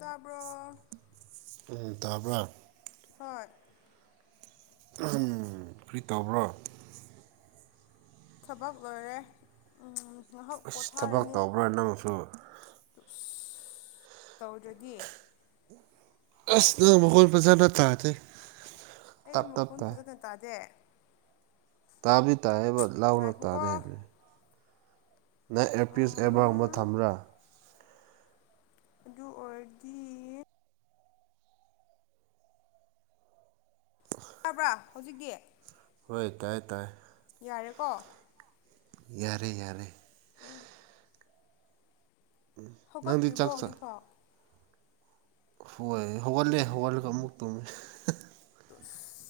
ꯇꯥꯕ꯭ꯔꯣ ꯎꯝ ꯇꯥꯕ꯭ꯔꯥ ꯍꯣꯏ ꯎꯝ ꯀꯔꯤ ꯇꯧꯕ꯭ꯔꯣ ꯊꯕꯛ ꯂꯣꯏꯔꯦ ꯉꯥꯏꯍꯥꯛ ꯑꯁ ꯊꯕꯛ ꯄꯣꯊꯥꯔꯅꯤ꯫ ꯇꯧꯕ꯭ꯔꯣ ꯅꯪꯁꯨ ꯑꯁ ꯇꯧꯗꯔꯗꯤ꯫ ꯑꯁ ꯅꯪ ꯃꯈꯣꯜ ꯐꯖꯥꯅ ꯇꯥꯗꯦ꯫ ꯑꯩ ꯇꯞ ꯇꯞ ꯃꯈꯣꯟ ꯇꯥꯏ ꯐꯖꯅ ꯇꯥꯗꯦ꯫ ꯇꯥꯕꯕꯤ ꯇꯥꯏꯌꯦꯕ ꯂꯥꯎꯅ ꯉꯥꯏꯈꯣꯀꯣ ꯇꯥꯗꯦꯍꯥꯏꯕꯅꯤ꯫ ꯅꯪ ꯑꯦꯄꯤꯁ ꯑꯦꯕꯥꯔꯕ ꯊꯝꯕ꯭ꯔꯥ ꯑꯗꯨ ꯑꯣꯏꯔꯗꯤ ꯇꯕ꯭ꯔꯥ ꯍꯧꯖꯤꯛꯇꯤ꯫ ꯍꯣꯏ ꯇꯥꯏ ꯇꯥꯏ ꯌꯥꯔꯦꯀꯣ ꯌꯥꯔꯦ ꯌꯥꯔꯦ꯫ ꯑꯥ ꯅꯪꯗꯤ ꯍꯧꯒꯠꯇ꯭ꯔꯤꯕꯣ ꯆꯥꯛ ꯆꯥ ꯍꯧꯖꯤꯛꯐꯥꯎ ꯍꯣꯏ ꯍꯧꯒꯠꯂꯦ ꯍꯧꯒꯠꯂꯒ ꯑꯃꯨꯛ ꯇꯨꯝꯃꯤ꯫ ꯇꯁ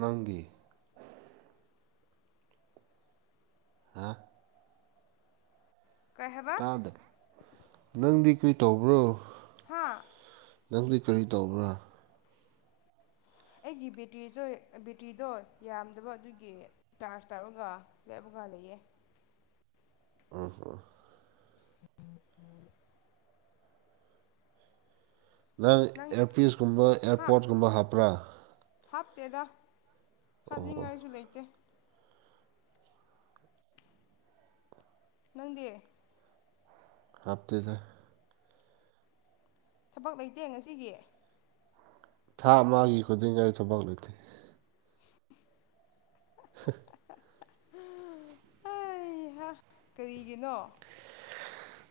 ꯅꯪꯗꯤ꯫ ꯍꯥ ꯀꯩ ꯍꯥꯏꯕ ꯇꯥꯗꯕ ꯅꯪꯗꯤ ꯀꯔꯤ ꯇꯧꯕ꯭ꯔꯣ? ꯍꯥ ꯅꯪꯗꯤ ꯀꯔꯤ ꯇꯧꯕ꯭ꯔꯥ ꯑꯩꯒꯤ ꯕꯦꯇ꯭ꯔꯤꯁꯨ ꯕꯦꯇ꯭ꯔꯤꯗꯣ ꯌꯥꯝꯗꯕ ꯑꯗꯨꯒꯤ ꯇꯥꯔꯖ ꯇꯧꯔꯒ ꯂꯦꯞꯄꯒ ꯂꯩꯌꯦ꯫ ꯑꯍꯣ ꯅꯪ ꯑꯦꯌꯥꯔꯄꯤꯤꯁꯀꯨꯝꯕ ꯑꯦꯌꯥꯔꯄꯣꯔꯠꯀꯨꯝꯕ ꯍꯥꯞꯄ꯭ꯔꯥ ꯍꯥꯞꯇꯦꯗ ꯑꯣ ꯍꯥꯞꯅꯤꯡꯉꯥꯏꯁꯨ ꯂꯩꯇꯦ꯫ ꯅꯪꯗꯤ ꯍꯥꯞꯇꯦꯗ ꯊꯕꯛ ꯂꯩꯇꯦ ꯉꯁꯤꯒꯤ꯫ ꯊꯥ ꯑꯃꯒꯤ ꯈꯨꯗꯤꯡꯒꯤ ꯑꯩ ꯊꯕꯛ ꯂꯩꯣꯏꯇꯦ꯫ [inaudible] ꯑꯩ ꯀꯔꯤꯒꯤꯅꯣ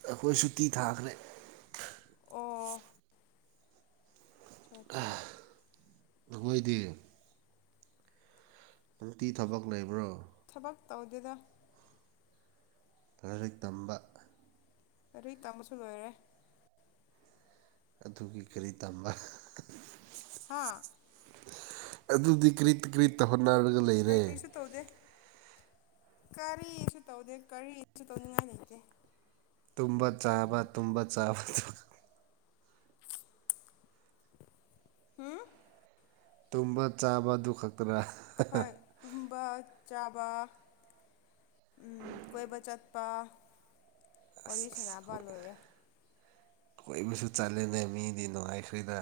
ꯑꯩꯈꯣꯏ ꯁꯨꯇꯤ ꯊꯥꯈ꯭ꯔꯦ꯫ ꯑꯣ ꯑꯆꯥ ꯑꯆꯥ ꯑꯩꯈꯣꯏꯗꯤ ꯅꯪꯗꯤ ꯊꯕꯛ ꯂꯩꯕ꯭ꯔꯣ꯫ ꯊꯕꯛ ꯇꯧꯗꯦꯗ ꯂꯥꯏꯔꯤꯛ ꯇꯝꯕ ꯂꯥꯏꯔꯦꯛ ꯇꯝꯕꯁꯨ ꯂꯣꯏꯔꯦ꯫ ꯑꯗꯨꯒꯤ ꯀꯔꯤ ꯇꯝꯕ ꯍꯥꯥ ꯑꯗꯨꯗꯤ ꯀ꯭ꯔꯤ ꯇ ꯀ꯭ꯔꯤ ꯇ ꯍꯣꯠꯅꯔꯒ ꯂꯩꯔꯦ꯫ ꯀꯔꯤꯁꯨ ꯇꯧꯗꯦ ꯀꯔꯤꯁꯨ ꯇꯧꯗꯦ ꯀꯔꯤꯁꯨ ꯇꯧꯅꯤꯡꯉꯥꯏ ꯂꯩꯇꯦ꯫ ꯇꯨꯝꯕ ꯆꯥꯕ ꯇꯨꯝꯕ ꯆꯥꯕꯁꯨ ꯍꯥꯝ ꯇꯨꯝꯕ ꯆꯥꯕ ꯑꯗꯨ ꯈꯛꯇꯔ ꯍꯣꯏ ꯇꯨꯝꯕ ꯆꯥꯕ ꯎꯝ ꯀꯣꯏꯕ ꯆꯠꯄ ꯋꯥꯔꯤ ꯑꯁ ꯑꯁ ꯁꯅꯕ ꯂꯣꯏꯔꯦ꯫ ꯀꯣꯏꯕꯁꯨ ꯆꯠꯂꯦꯅꯦ ꯃꯤꯗꯤ ꯅꯨꯡꯉꯥꯏꯈꯔꯦꯅ꯫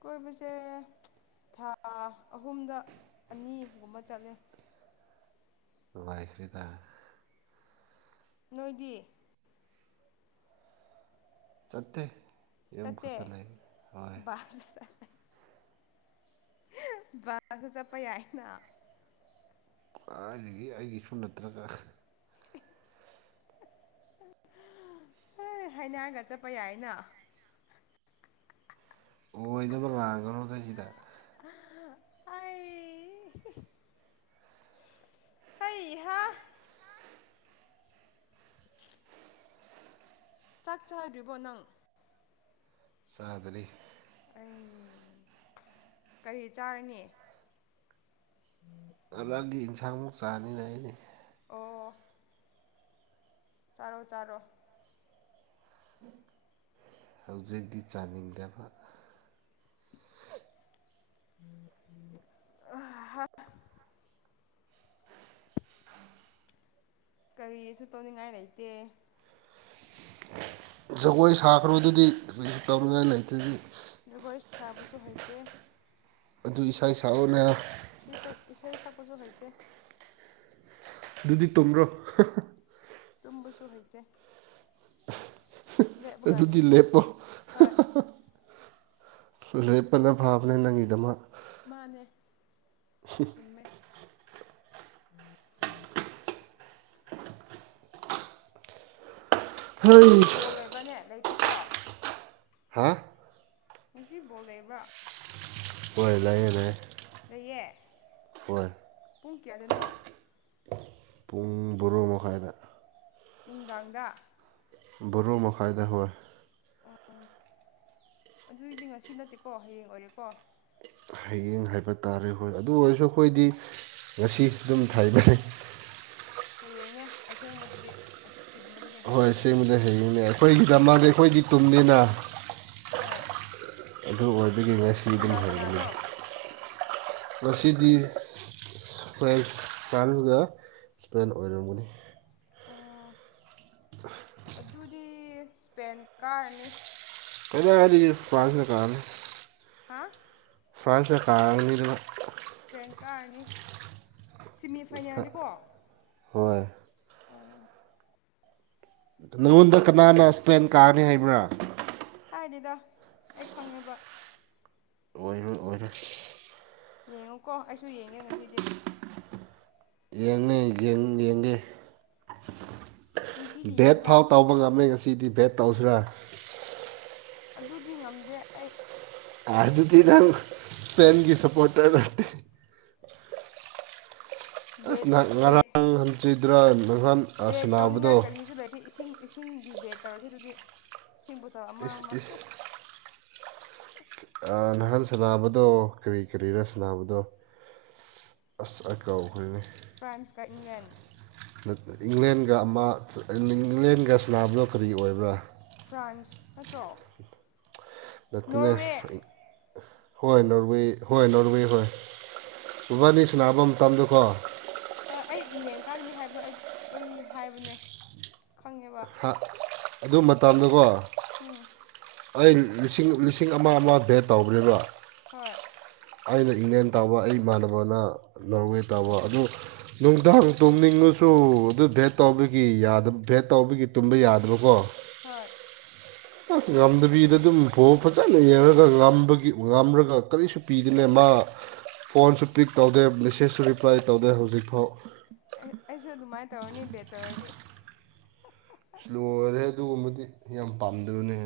ꯀꯣꯏꯕꯁꯦ ꯊꯥ ꯑꯍꯨꯝꯗ ꯑꯅꯤꯒꯨꯝꯕ ꯆꯠꯂꯦ꯫ ꯅꯨꯉꯥꯏꯈꯔꯦꯗ꯫ ꯅꯣꯏꯗꯤ꯫ ꯆꯠꯇꯦ꯫ ꯌꯨꯝ ꯆꯥꯠꯇꯦ ꯈꯛꯇ ꯂꯩ ꯍꯣꯏ ꯕꯁ꯫ ꯕꯁꯇ ꯆꯠꯄ ꯌꯥꯏꯅ꯫ ꯈꯋꯥꯗꯒꯤ ꯑꯩꯒꯤꯁꯨ ꯅꯠꯇ꯭ꯔꯒ꯫ [inaudible] ꯍꯩ ꯍꯥꯏꯅꯔꯒ ꯆꯠꯄ ꯌꯥꯏꯅ꯫ ꯑꯣꯏꯗꯕ ꯂꯥꯡꯒꯅꯣꯗꯩꯁꯤꯗ꯫ ꯑꯩ [unintelligible] [unintelligible] ꯍꯩꯍꯥ꯫ [inaudible] ꯆꯥꯛ ꯆꯥꯗ꯭ꯔꯤꯕꯣ ꯅꯪ꯫ ꯆꯥꯗꯔꯤ꯫ ꯑꯩ ꯀꯔꯤ ꯆꯥꯔꯅꯤ꯫ ꯎꯝ꯫ ꯉꯔꯡꯒꯤ ꯌꯦꯟꯁꯥꯡꯃꯨꯛ ꯆꯥꯔꯅꯤꯗ ꯑꯩꯗꯤ꯫ ꯑꯣ꯫ ꯆꯥꯔꯣ ꯆꯥꯔꯣꯑꯣ꯫ ꯍꯧꯖꯤꯛꯇꯤ ꯆꯥꯅꯤꯡꯗꯕ꯫ ꯑ ꯍꯥ꯫ ꯀꯔꯤꯁꯨ ꯇꯧꯅꯤꯡꯉꯥꯏ ꯂꯩꯇꯦ꯫ ꯖꯒꯣꯏ ꯁꯥꯈ꯭ꯔꯗꯨꯗꯤ ꯇꯧꯔꯤꯉꯥꯏ ꯂꯩꯇꯗꯤ꯫ ꯖꯒꯣꯏ ꯁꯥꯕꯁꯨ ꯍꯩꯇꯦ꯫ ꯑꯗꯨ ꯏꯁꯩ ꯁꯛꯂꯣꯅꯦ꯫ ꯁꯤ ꯏꯁꯩ ꯏꯁꯩ ꯁꯛꯄꯁꯨ ꯍꯩꯇꯦ꯫ ꯑꯗꯨꯗꯤ ꯇꯨꯝꯕ꯭ꯔꯣ꯫ ꯇꯕꯁꯨ ꯍꯩꯇ ꯑꯗꯨꯗꯤ ꯂꯦꯕꯒꯥꯗꯩꯇꯦ ꯂꯦꯞꯄꯣ ꯍꯣꯏ꯫ ꯂꯦꯄꯅ ꯐꯥꯕꯅꯦ ꯅꯪꯒꯤꯗꯃꯛ꯫ ꯃꯥꯅꯦ ꯆꯨꯝꯃꯦ꯫ ꯍꯩ ꯉꯁꯤ ꯕꯣꯜ ꯂꯩꯕ꯭ꯔꯅꯦ ꯂꯩꯇꯦꯀꯣ꯫ ꯍꯥ꯫ ꯉꯁꯤ ꯕꯣꯜ ꯂꯩꯕ꯭ꯔꯥ꯫ ꯑꯣꯏ ꯂꯩꯑꯦ ꯂꯩꯑꯦ꯫ ꯂꯩꯌꯦ꯫ ꯍꯣꯏ꯫ ꯄꯨꯡ ꯀꯌꯥꯗꯅꯣ꯫ ꯄꯨꯡ ꯕꯣꯔꯣ ꯃꯈꯥꯏꯗ꯫ ꯅꯨꯡꯗꯥꯡꯗ꯫ ꯕꯔꯣꯃꯥꯈꯥꯏꯗ ꯍꯣꯢ꯫ ꯑꯣ ꯑꯗꯨꯏꯗꯤ ꯉꯁꯤ ꯅꯠꯇꯦꯀꯣ ꯍꯌꯦꯡ ꯑꯣꯏꯔꯦꯀꯣ꯫ ꯍꯌꯦꯡ ꯍꯥꯏꯕ ꯇꯥꯔꯦ ꯍꯣꯏ ꯑꯗꯨ ꯑꯣꯏꯔꯁꯨ ꯑꯩꯈꯣꯏꯗꯤ ꯉꯁꯤ ꯑꯗꯨꯝ ꯊꯥꯏꯅꯩ꯫ ꯍꯌꯦꯡꯅꯦ ꯑꯁꯦꯡꯕꯗꯤ꯫ ꯍꯣꯏ ꯑꯁꯦꯡꯕꯗꯤ ꯍꯌꯦꯡꯅꯦ ꯑꯩꯈꯣꯏꯒꯤ ꯗꯃꯥꯡꯗꯤ ꯑꯩꯈꯣꯏ ꯇꯨꯝꯗꯦꯅ꯫ ꯍꯣꯏ꯫ ꯑꯗꯨ ꯑꯣꯏꯕꯒꯤ ꯑꯣꯏ ꯉꯁꯤꯑꯗꯨꯝ ꯀꯅꯥ ꯑꯣꯏꯕꯅꯤ꯫ ꯀꯅꯥꯅꯣ ꯉꯁꯤꯗꯤ ꯐ꯭ꯔꯥꯟꯁ ꯀꯅꯤꯗ꯫ ꯏꯁꯄꯦꯟ ꯑꯣꯏꯔꯝꯒꯅꯤ꯫ ꯑꯣ ꯑꯗꯨꯗꯤ ꯏꯁꯄꯦꯟ ꯀꯥꯔꯅꯤ꯫ ꯀꯩꯅ ꯍꯥꯏꯗꯤ ꯐꯔꯥꯟꯁꯅ ꯀꯥꯒꯅꯤ꯫ ꯍꯥꯥ ꯐ꯭ꯔꯥꯟꯁꯅ ꯀꯥꯥꯔꯅꯤꯗꯣ꯫ ꯁꯄꯦꯟ ꯀꯥꯔꯅꯤ ꯁꯤꯃꯤ ꯐꯥꯏꯅꯦꯜꯅꯤꯀꯣ꯫ ꯍꯣꯏ ꯅꯪꯉꯣꯟꯗ ꯀꯅꯥꯅ ꯏꯁꯄ꯭ꯂꯦꯟ ꯀꯥꯔꯅꯤ ꯍꯥꯏꯕ꯭ꯔꯥ ꯍꯥꯏꯗꯦꯗ ꯑꯩ ꯈꯪꯉꯦꯕ꯫ ꯑꯣꯏ ꯑꯣꯏ ꯌꯦꯡꯉꯨꯀꯣ ꯑꯩꯁꯨ ꯌꯦꯡꯒꯦ ꯉꯁꯤꯗꯤ ꯌꯦꯡꯅꯤ ꯌꯦ ꯅꯨꯡꯇꯤꯒꯤ ꯚꯦꯠ ꯌꯦꯡꯕ꯭ꯔꯥ ꯐꯥꯎ ꯇꯧꯕ ꯉꯝꯃꯦ ꯉꯁꯤꯗꯤ ꯚꯦꯠ ꯇꯧꯁꯤꯔꯥ ꯑꯗꯨꯗꯤ ꯉꯝꯗꯦ ꯑꯩ꯫ ꯑ ꯑꯗꯨꯗꯤ ꯅꯪ ꯏꯁꯄꯦꯟꯒꯤ ꯁꯄꯣꯇꯔ ꯅꯠꯇꯦ ꯑꯁ ꯕꯦꯠ ꯅꯍꯥꯟ ꯕꯦꯠ ꯉꯔꯥꯡ ꯍꯟꯆꯤꯠꯇ꯭ꯔꯥ ꯅꯍꯥꯟ ꯕꯦꯠ ꯇꯧꯅꯤꯡꯉꯥꯏ ꯁꯥꯟꯅꯕꯗꯣ ꯀꯔꯤꯁꯨ ꯂꯩꯇꯦ ꯏꯁꯤꯡ ꯏꯁꯤꯡꯒꯤ ꯕꯦꯠ ꯇꯧꯔꯁꯤ ꯑꯗꯨꯗꯤ ꯏꯁꯤꯡ ꯕꯨꯇꯜ ꯑꯃ ꯏꯁ ꯑꯃ ꯑ ꯅꯍꯥꯟ ꯁꯥꯟꯅꯕꯗꯣ ꯀꯔꯤ ꯀꯔꯤꯔ ꯁꯥꯟꯅꯕꯗꯣ ꯑꯁ ꯑꯀꯥꯎꯈꯣꯏꯅꯦ ꯐ꯭ꯔꯥꯟꯁꯀ ꯏꯪꯂꯦꯟ ꯏꯪꯂꯦꯟꯒ ꯑꯃ ꯏꯪꯂꯦꯟꯒ ꯁꯥꯟꯅꯕꯗꯣ ꯀꯔꯤ ꯑꯣꯏꯕ꯭ꯔꯥ ꯐ꯭ꯔꯥꯟꯁ ꯅꯠꯇ꯭ꯔꯣ꯫ ꯅꯇꯅ ꯅꯣꯔꯋꯦ ꯍꯣꯏ ꯅꯣꯔꯋꯦ ꯍꯣꯏ ꯅꯣꯔꯋꯦ ꯍꯣꯏ ꯎꯕꯥꯅꯤ ꯁꯟꯅꯕ ꯃꯇꯝꯗꯀꯣ ꯍꯣꯏ ꯑꯩ ꯏꯪꯂꯦꯟꯀꯒꯅꯤ ꯍꯥꯏꯕ ꯑꯩꯗ ꯑꯩ ꯍꯥꯏꯕꯅꯦ ꯈꯪꯉꯦꯕ ꯍꯥ ꯑꯗꯨ ꯃꯇꯝꯗꯀꯣ ꯎꯨꯝ ꯑꯩ ꯂꯤꯁꯤꯡ ꯂꯤꯁꯤꯡ ꯑꯃ ꯑꯃ ꯕꯦꯠ ꯇꯧꯕꯅꯦꯕ ꯍꯣꯏ ꯑꯩꯅ ꯏꯪꯂꯦꯟ ꯇꯧꯕ ꯑꯩ ꯏꯃꯥꯟꯅꯕꯅ ꯅꯣꯔꯋꯦ ꯇꯧꯕ ꯑꯗꯨ ꯅꯨꯡꯗꯥꯡ ꯇꯨꯝꯅꯤꯡꯉꯁꯨ ꯑꯗꯨ ꯗꯦꯠ ꯇꯧꯕꯒꯤ ꯌꯥꯗꯞ ꯚꯦꯠ ꯇꯧꯕꯒꯤ ꯇꯨꯝꯕ ꯌꯥꯗꯕꯀꫭ ꯍꯣꯏ ꯑꯁ ꯉꯝꯗꯕꯤꯗ ꯑꯗꯨꯝ ꯄꯣꯑꯣ ꯐꯖꯅ ꯌꯦꯡꯔꯒ ꯉꯝꯕꯒꯤ ꯉꯥꯝꯔꯒ ꯀꯔꯤꯁꯨ ꯄꯤꯗꯨꯅꯦ ꯃꯥ ꯐꯣꯟꯁꯨ ꯄꯤꯛ ꯇꯧꯗꯦ ꯃꯦꯁꯦꯖꯁꯨ ꯔꯤꯄ꯭ꯂꯥꯏ ꯇꯧꯗꯦ ꯍꯧꯖꯤꯛꯐꯥꯎ ꯑꯩꯁꯨ ꯑꯗꯨꯃꯥꯏꯅ ꯇꯧꯔꯅꯤ ꯕꯦꯠ ꯇꯧꯔꯗꯤ꯫ ꯏꯁ ꯂꯣꯏꯔꯦ ꯑꯗꯨꯒꯨꯝꯕꯗꯤ ꯌꯥꯝ ꯄꯥꯝꯗꯕꯅꯦ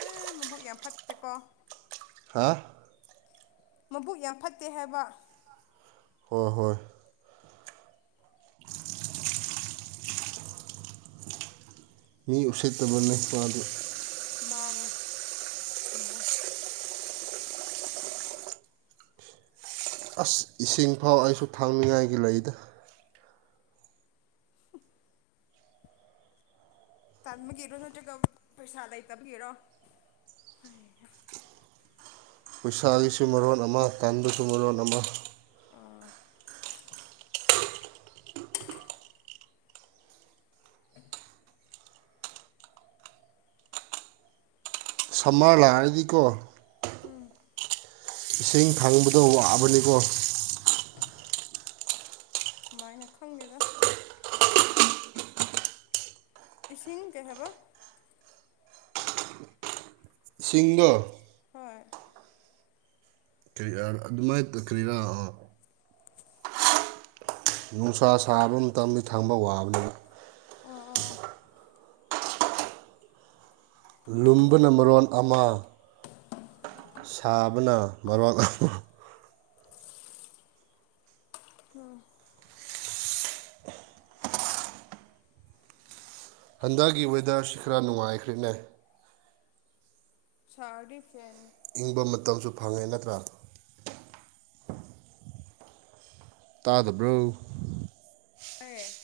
ꯑ ꯃꯕꯨꯛ ꯌꯥꯝ ꯐꯠꯇꯦꯀꫭ ꯍꯥꯥ ꯃꯕꯨꯛ ꯌꯥꯝ ꯐꯠꯇꯦ ꯍꯥꯏꯕ ꯍꯣꯏ ꯍꯣꯏ [unintelligible] ꯃꯤ ꯎꯁꯤꯠꯇꯕ ꯅꯄꯥꯗ ꯃꯥꯅꯦ ꯆꯨꯝꯃꯦ ꯑꯁ ꯏꯁꯤꯡ ꯐꯥꯎ ꯑꯩꯁꯨ ꯊꯥꯛꯅꯤꯉꯥꯏꯒꯤ ꯂꯩꯗ ꯇꯟꯕꯒꯤꯔꯣ ꯅꯠꯇ꯭ꯔꯒ ꯄꯩꯁꯥ ꯂꯩꯇꯕꯒꯤꯔꯣ ꯈꯨꯁꯥꯒꯤꯁꯨ ꯃꯔꯣꯟ ꯑꯃ ꯇꯟꯕꯩꯁꯨ ꯃꯔꯣꯟ ꯑꯃ ꯑꯥ [unintelligible] [inaudible] [unintelligible] ꯁꯝꯃꯔ ꯂꯥꯛꯑꯗꯤꯀꯣ ꯎꯝ ꯏꯁꯤꯡ ꯈꯪꯕꯗꯣ ꯋꯥꯑꯕꯅꯤꯀꯣ ꯁꯨꯃꯥꯏꯅ ꯈꯪꯒꯦꯗ ꯏꯁꯤꯡ ꯀꯩ ꯍꯥꯏꯕ꯫ ꯏꯁꯤꯡꯗꯣ ꯍꯣꯏ [unintelligible] ꯑꯗꯨꯃꯥꯏꯅ ꯀꯔꯤꯔꯥ ꯑꯣ ꯅꯨꯡꯁꯥ ꯁꯥꯕ ꯃꯇꯝꯕꯤ ꯊꯪꯕ ꯋꯥꯕꯅꯦꯕ ꯑꯣ ꯑꯣ ꯑꯣ ꯂꯨꯝꯕꯅ ꯃꯔꯣꯟ ꯑꯃ ꯁꯥꯕꯅ ꯃꯔꯣꯜ ꯑꯃꯥ [unintelligible] ꯎꯝ ꯍꯟꯗꯛꯒꯤ ꯋꯦꯗꯔꯁꯤ ꯈꯔ ꯅꯨꯡꯉꯥꯏꯈ꯭ꯔꯦꯅꯦ ꯁꯥꯔꯗꯤ ꯐꯦꯟ ꯏꯪꯕ ꯃꯇꯝꯁꯨ ꯐꯪꯉꯦ ꯅꯠꯇ꯭ꯔꯥ ꯇꯥꯗꯕ꯭ꯔꯣ [unintelligible]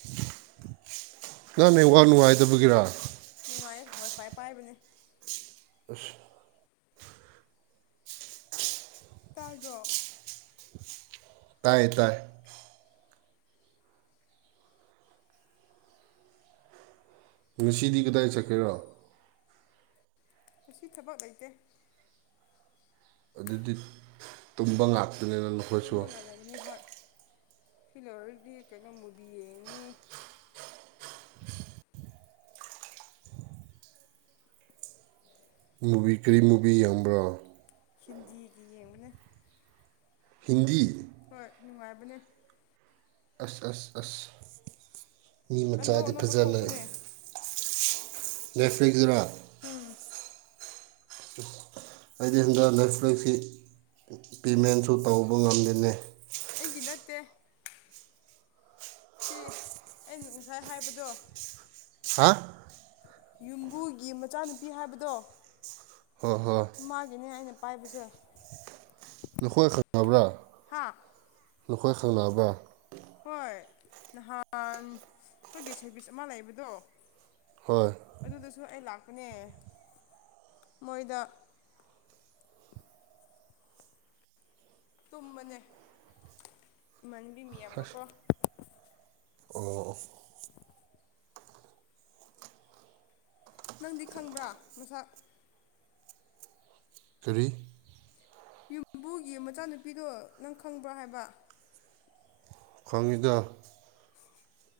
ꯅꯪ ꯅꯦꯋꯥꯥꯛ ꯅꯨꯡꯉꯥꯏꯇꯕꯒꯤꯔ ꯅꯨꯡꯉꯥꯏꯌꯦ ꯋꯥꯏꯐꯥꯏ ꯄꯥꯏꯕꯅꯦ ꯑꯁ ꯇꯥꯗ꯭ꯔꯣ ꯇꯥꯏꯌꯦ ꯇꯥꯥꯏ ꯉꯁꯤꯗꯤ ꯀꯗꯥꯏ ꯆꯠꯀꯦꯔꯣ ꯉꯁꯤ ꯊꯕꯛ ꯂꯩꯇꯦ ꯑꯗꯨꯗꯤ ꯇꯨꯝꯕ ꯉꯥꯛꯇꯅꯤꯅ ꯅꯈꯣꯏꯁꯨ ꯇꯨꯝꯃꯥꯒ ꯂꯩꯔꯦ ꯍꯣꯏ ꯁꯤꯂꯣꯏꯔꯗꯤ ꯀꯩꯅꯣ ꯃꯨꯚꯤ ꯌꯦꯡꯅꯤ ꯃꯨꯚꯤ ꯀꯔꯤ ꯃꯨꯚꯤ ꯌꯦꯡꯕ꯭ꯔꯥ ꯍꯤꯟꯗꯤꯒꯤ ꯌꯦꯡꯕꯅꯦ ꯍꯤꯟꯗꯤ ꯍꯣꯏ ꯅꯨꯡꯉꯥꯏꯕꯅꯦ ꯑꯁ ꯑꯁ ꯑꯁ ꯃꯤ ꯑꯅꯧ ꯃꯆꯥꯗꯤ ꯑꯅꯧꯕ ꯐꯖꯅ ꯊꯣꯛꯄꯅꯦ [unintelligible] ꯔꯦꯐꯔꯤꯒꯔ ꯎꯝ ꯑꯩꯗꯤ ꯍꯟꯗꯡ [unintelligible] ꯄꯦꯃꯦꯟꯁꯨ ꯇꯧꯕ ꯉꯝꯗꯦꯅꯦ ꯑꯩꯒꯤ ꯅꯠꯇꯦ ꯁꯤ ꯑꯩꯅ ꯉꯁꯥꯏ ꯍꯥꯏꯕꯗꯣ ꯍꯥ ꯌꯨꯝꯕꯨꯒꯤ ꯃꯆꯥꯅꯨꯄꯤ ꯍꯥꯏꯕꯗꯣ ꯍꯣ ꯍꯣꯏ ꯃꯥꯒꯤꯅꯦ ꯑꯩꯅ ꯄꯥꯏꯕꯁꯦ ꯅꯈꯣꯏ ꯈꯪꯅꯕ꯭ꯔꯥ ꯍꯥ ꯅꯈꯣꯏ ꯈꯪꯅꯕ꯭ꯔꯥ ꯍꯣꯏ ꯅꯍꯥꯟ ꯑꯩꯈꯣꯏꯒꯤ ꯁꯔꯚꯤꯁ ꯑꯃ ꯂꯩꯕꯗꯣ ꯍꯣꯏ ꯑꯗꯨꯗꯁꯨ ꯑꯩ ꯂꯥꯛꯄꯅꯦ ꯃꯣꯏꯗ ꯇꯨꯝꯕꯅꯦ ꯏꯃꯥꯟꯅꯕꯤ ꯃꯤꯌꯥꯝꯒꯀꯣ ꯑꯣ ꯅꯪꯗꯤ ꯈꯪꯕ꯭ꯔꯥ ꯃꯁꯛ ꯀꯔꯤ ꯌꯨꯝꯕꯨꯒꯤ ꯃꯆꯥꯅꯨꯄꯤꯗꯣ ꯅꯪ ꯈꯪꯕ꯭ꯔꯥ ꯍꯥꯏꯕ ꯈꯪꯉꯤꯗ [inaudible]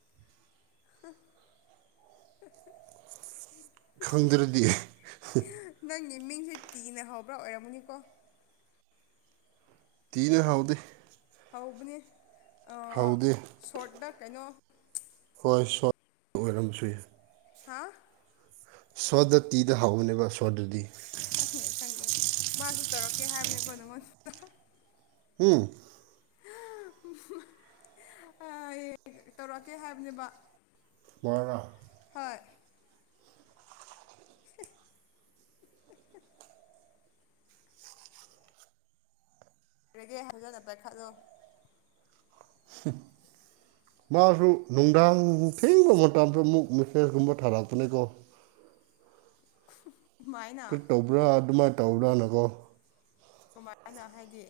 [unintelligible] ꯈꯪꯗ꯭ꯔꯗꯤ ꯅꯪꯒꯤ ꯃꯤꯡꯁꯦ ꯇꯤꯅ ꯍꯧꯕ꯭ꯔꯥ ꯑꯣꯏꯔꯝꯅꯤꯀꯣ ꯇꯤꯅ ꯍꯧꯗꯦ ꯍꯥꯎꯕꯅꯦ ꯍꯥꯎꯗꯦ ꯁꯣꯔꯠꯗ ꯀꯩꯅꯣ ꯍꯣꯏ ꯁꯣꯔꯠ ꯑꯣꯏꯔꯝꯕꯁꯨ ꯌꯥꯏ ꯍꯥ ꯁꯣꯗ ꯇꯤꯗ ꯍꯥꯎꯋꯅꯦꯕ ꯁꯣꯗꯗꯤ [unintelligible] ꯈꯪꯉꯦ ꯈꯪꯉꯦ ꯃꯥꯁꯨ ꯇꯧꯔꯛꯀꯦ ꯍꯥꯏꯕꯅꯦꯀꯣ ꯅꯪꯉꯣꯟ ꯍꯨꯝ ꯇꯧꯔꯛꯀꯦ ꯍꯥꯏꯕꯅꯦꯕ ꯋꯥꯔ [unintelligible] ꯍꯣꯏ ꯍꯛ [unintelligible] ꯑꯣꯏꯔꯒꯦ [unintelligible] ꯍꯜꯂꯒ ꯄꯥꯏꯈꯠꯂꯨ ꯍ [unintelligible] [inaudible] ꯃꯥꯁꯨ ꯅꯨꯡꯗꯥꯡ ꯊꯦꯡꯕ ꯃꯇꯝꯗ ꯑꯃꯨꯛ ꯃꯦꯁꯀꯨꯝꯕ ꯊꯥꯔꯛꯄꯅꯦꯀꯣ ꯀꯃꯥꯏꯅ ꯀꯠ ꯇꯧꯕ꯭ꯔꯥ ꯑꯗꯨꯃꯥꯏꯅ ꯇꯧꯕ꯭ꯔꯥꯅꯀꯣ꯫ ꯀꯃꯥꯏꯅ ꯍꯥꯏꯗꯤ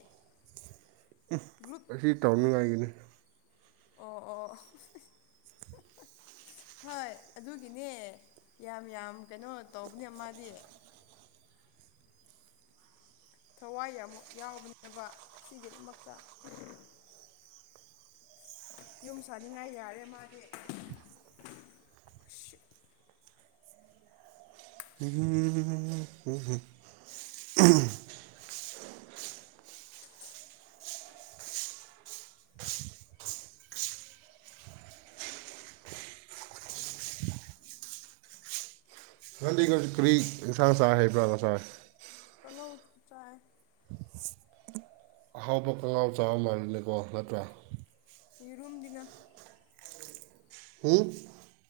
[unintelligible] ꯒꯔ꯭ꯨꯞ ꯑꯁꯤ ꯇꯧꯅꯤꯡꯉꯥꯏꯒꯤꯅꯤ ꯑꯣ ꯑꯣ ꯍꯣꯏ ꯑꯗꯨꯒꯤꯅꯦ ꯌꯥꯝ ꯌꯥꯝ ꯀꯩꯅꯣ ꯇꯧꯕꯅꯦ ꯃꯥꯗꯤ ꯊꯋꯥꯏ ꯌꯥꯝꯃꯨꯛ ꯌꯥꯎꯕꯅꯦꯕ ꯁꯤꯒꯤꯗꯃꯛꯇ ꯌꯨꯝ ꯁꯥꯅꯤꯡꯉꯥꯏ ꯌꯥꯔꯦ ꯃꯥꯗꯤ꯫ [unintelligible] [inaudible] [unintelligible] ꯅꯪꯗꯤ ꯀꯔꯤ ꯏꯟꯁꯥꯡ ꯆꯥꯏ ꯍꯥꯏꯦꯕ꯭ꯔꯥ ꯉꯁꯥꯏ ꯀꯡꯍꯧ ꯆꯥꯏ ꯑꯍꯥꯎꯕ ꯀꯡꯍꯧ ꯆꯥꯕ ꯃꯥꯜꯅꯤꯀꯣ ꯅꯠꯇ꯭ꯔꯥ ꯌꯦꯔꯨꯝꯗꯤꯅ ꯍꯨꯝ